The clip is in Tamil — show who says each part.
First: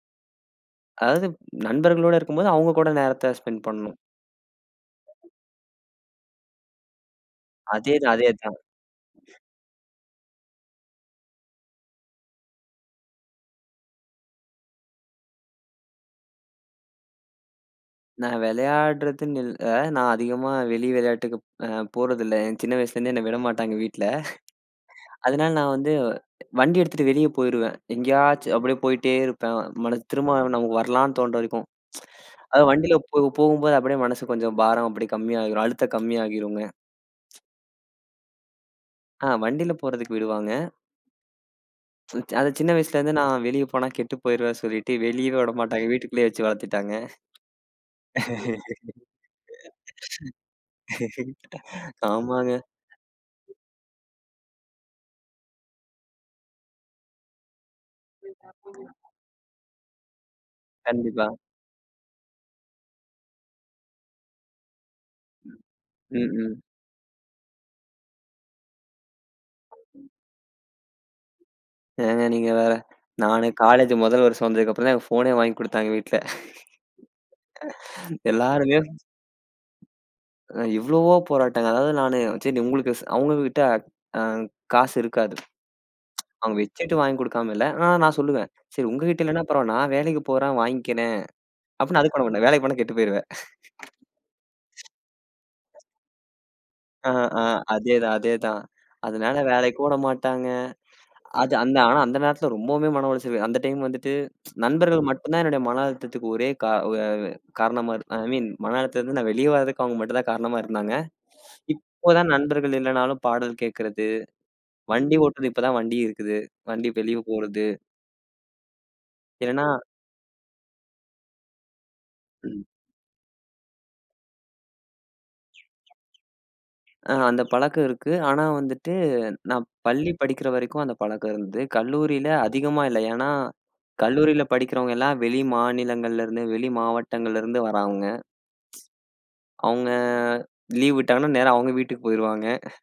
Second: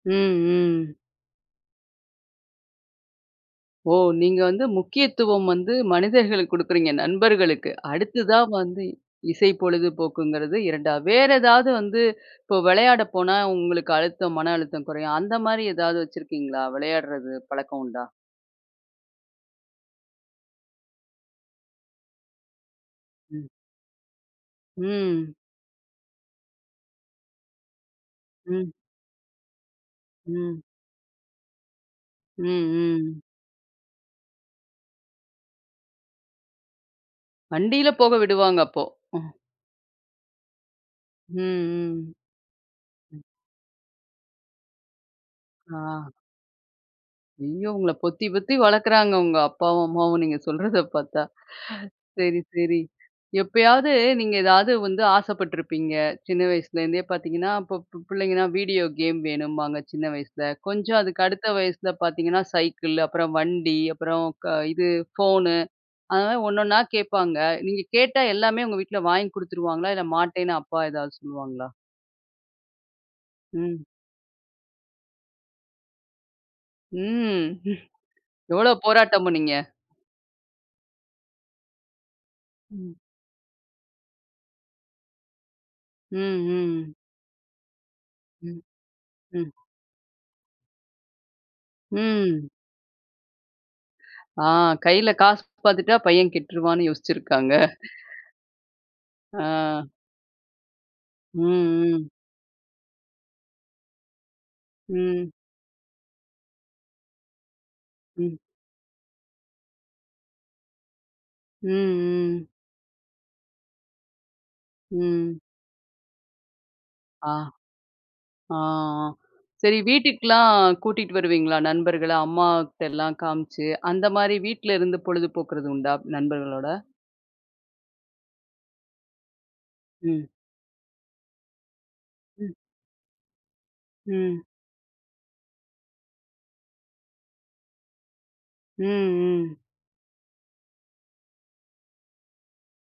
Speaker 1: ம், ம்.
Speaker 2: அதாவது, நண்பர்களோட இருக்கும்போது அவுங்க கூட நேரத்தை ஸ்பெண்ட்
Speaker 1: ஓ!
Speaker 2: பண்ணணும்.
Speaker 1: நீங்க வந்து முக்கியத்துவம் வந்து மனிதர்களுக்கு குடுக்குறீங்க நண்பர்களுக்கு.
Speaker 2: அதே தான். அதே
Speaker 1: அடுத்ததா
Speaker 2: தான்.
Speaker 1: வந்து, இசை பொழுதுபோக்குங்கிறது 2வது. வேற எதாவது வந்து, இப்போ விளையாட போனா உங்களுக்கு அழுத்தம் மன அழுத்தம் குறையும், அந்த மாரி ஏதாவது வச்சிருக்கீங்களா? விளையாடுறது பழக்கம் உண்டா?
Speaker 2: நான் விளையாடுறதுன்னு இல்ல, நான் அதிகமா வெளி விளையாட்டுக்கு அ போறதில்லை. நான் சின்ன வயசுலேருந்தே என்னை விட
Speaker 1: ம்.
Speaker 2: மாட்டாங்க வீட்டில.
Speaker 1: ம்.
Speaker 2: அதனால நான் வந்து, வண்டி எடுத்துட்டு வெளியே போயிருவேன். எங்கேயாச்சும்
Speaker 1: ம்.
Speaker 2: அப்படியே போயிட்டே இருப்பேன். மனசு திரும்ப
Speaker 1: ம்.
Speaker 2: நமக்கு வரலான்னு தோணுற வரைக்கும்.
Speaker 1: ம்.
Speaker 2: அதாவது வண்டியில போ
Speaker 1: ம்.
Speaker 2: போகும்போது அப்படியே மனசு கொஞ்சம் பாரம் அப்படி கம்மியாகுற அழுத்தம் கம்மியாகிருங்க.
Speaker 1: வண்டில போக விடுவாங்க அப்போ. அ,
Speaker 2: ஆ, வண்டியில் போறதுக்கு விடுவாங்க.
Speaker 1: ம். ம்.
Speaker 2: அது சின்ன வயசுலருந்து
Speaker 1: ம்.
Speaker 2: நான் வெளியே போனா கெட்டு போய்ருவேன் சொல்லிட்டு வெளியவே விடமாட்டாங்க.
Speaker 1: ஆ.
Speaker 2: வீட்டுக்குள்ளேயே வச்சி வளத்துட்டாங்க.
Speaker 1: ஐயோ! உங்கள பொத்தி பொத்தி வளக்குறாங்க. உங்க அப்பாவும் அம்மாவும் நீங்க சொல்றத பாத்தா! சரி,
Speaker 2: ஆமாங்க.
Speaker 1: சரி. எப்பயாவது நீங்க ஏதாவது வந்து ஆசைப்பட்ருப்பீங்க, சின்ன வயசுலேருந்தே பாத்தீங்கன்னா, இப்போ ப்பு பிள்ளைங்கன்னா, வீடியோ கேம் வேணும்பாங்க. சின்ன வயசில. கொஞ்சம் அதுக்கு
Speaker 2: கண்டிப்பா.
Speaker 1: அடுத்த வயசுல பாத்தீங்கன்னா சைக்கிள். அப்புறம் வண்டி. அப்புறம் க இது ஃபோனு. அது
Speaker 2: ம்,
Speaker 1: மாரி
Speaker 2: ம்.
Speaker 1: 1 ஒண்ணா கேட்பாங்க. நீங்க கேட்டா, எல்லாமே உங்க வீட்ல வாங்கி குடுத்துருவாங்களா? இல்லை மாட்டேன்னு அப்பா ஏதாவது சொல்லுவாங்களா?
Speaker 2: ஏங்க நீங்க வேற, நானே
Speaker 1: ம்.
Speaker 2: காலேஜ 1 வருஷம் வந்ததுக்கு அப்புறம் தான், எனக்கு ஃபோனே வாங்கி குடுத்தாங்க வீட்ல.
Speaker 1: ம். எவ்வளோ
Speaker 2: எல்லாருமே
Speaker 1: போராட்டம் பண்ணீங்க?
Speaker 2: அ இவ்வளவோ போராட்டங்க, அதாவது நானு சரி உங்களுக்கு
Speaker 1: ம்.
Speaker 2: அவுங்ககிட்ட அ காசு இருக்காது.
Speaker 1: ம்.
Speaker 2: அவுங்க
Speaker 1: ம்.
Speaker 2: வெச்சுட்டு வாங்கிக் குடுக்காம இல்லை. ஆனா நான் சொல்லுவேன்.
Speaker 1: ம்.
Speaker 2: "சரி உங்ககிட்ட இல்லைனா
Speaker 1: ம்.
Speaker 2: பரவால்லை. நான் வேலைக்கு போறேன், வாங்கிக்கிறேன்." அப்புட்னா அது பண்ண மாட்டாங்க.
Speaker 1: ம்.
Speaker 2: "வேலைக்கு போனா, கெட்டு போய்ருவ!"
Speaker 1: ஆ கைல காசு பாத்துட்டா, பையன் கெட்டுருவான்னு
Speaker 2: ஆ ஆ
Speaker 1: யோசிச்சிருக்காங்க.
Speaker 2: அதேதான் அதேதான். அதனால
Speaker 1: ஆ.
Speaker 2: வேலைக்கும் உட மாட்டாங்க.
Speaker 1: ம்.
Speaker 2: அது அந்த ஆனா
Speaker 1: ம்.
Speaker 2: அந்த நேரத்தில ரொம்பவுமே மன உளைச்சலு. அந்த டைம் வந்துட்டு, நண்பர்கள்
Speaker 1: ம்.
Speaker 2: மட்டும் தான், என்னுடைய மன அழுத்தத்துக்கு ஒரே கா வு வ காரணமா இரு ஐ
Speaker 1: ம்.
Speaker 2: மீன் மன அழுத்தத்திலிருந்து நான் வெளிய வரதுக்கு அவங்க மட்டும் தான் காரணமா இருந்தாங்க.
Speaker 1: ம்,
Speaker 2: இப்போதான்
Speaker 1: ம்.
Speaker 2: நண்பர்கள் இல்லைனாலும், பாடல் கேக்கிறது, வண்டி
Speaker 1: ம்.
Speaker 2: ஓட்டுறது, இப்போதான் வண்டி இருக்குது. வண்டி வெளியே
Speaker 1: ஆ.
Speaker 2: போறது,
Speaker 1: ஆ
Speaker 2: ஏன்னா,
Speaker 1: சரி வீட்டுக்குலாம் கூட்டிட்டு வருவீங்களா நண்பர்கள, அம்மா
Speaker 2: ம்.
Speaker 1: கிட்டலாம் காமிச்சு, அந்த மாரி வீட்லருந்து பொழுதுபோக்குறது உண்டா? நண்பர்களோட,
Speaker 2: அ அந்த பழக்கம் இருக்கு. ஆனா வந்துட்டு, நான் பள்ளி
Speaker 1: ம்.
Speaker 2: படிக்கிற வரைக்கும் அந்த பழக்கம் இருந்தது. கல்லூரியில
Speaker 1: ம்.
Speaker 2: அதிகமா இல்ல. ஏன்னா,
Speaker 1: ம்.
Speaker 2: கல்லூரியில படிக்கிறவங்க எல்லாம் வெளி மாநிலங்கள்ல இருந்து, வெளி மாவட்டங்கள்ல இருந்து வரவங்க.
Speaker 1: ம். ம்.
Speaker 2: அவுங்க லீவ் விட்டாங்கன்னா நேரா அவுங்க வீட்டுக்கு போய்ருவாங்க.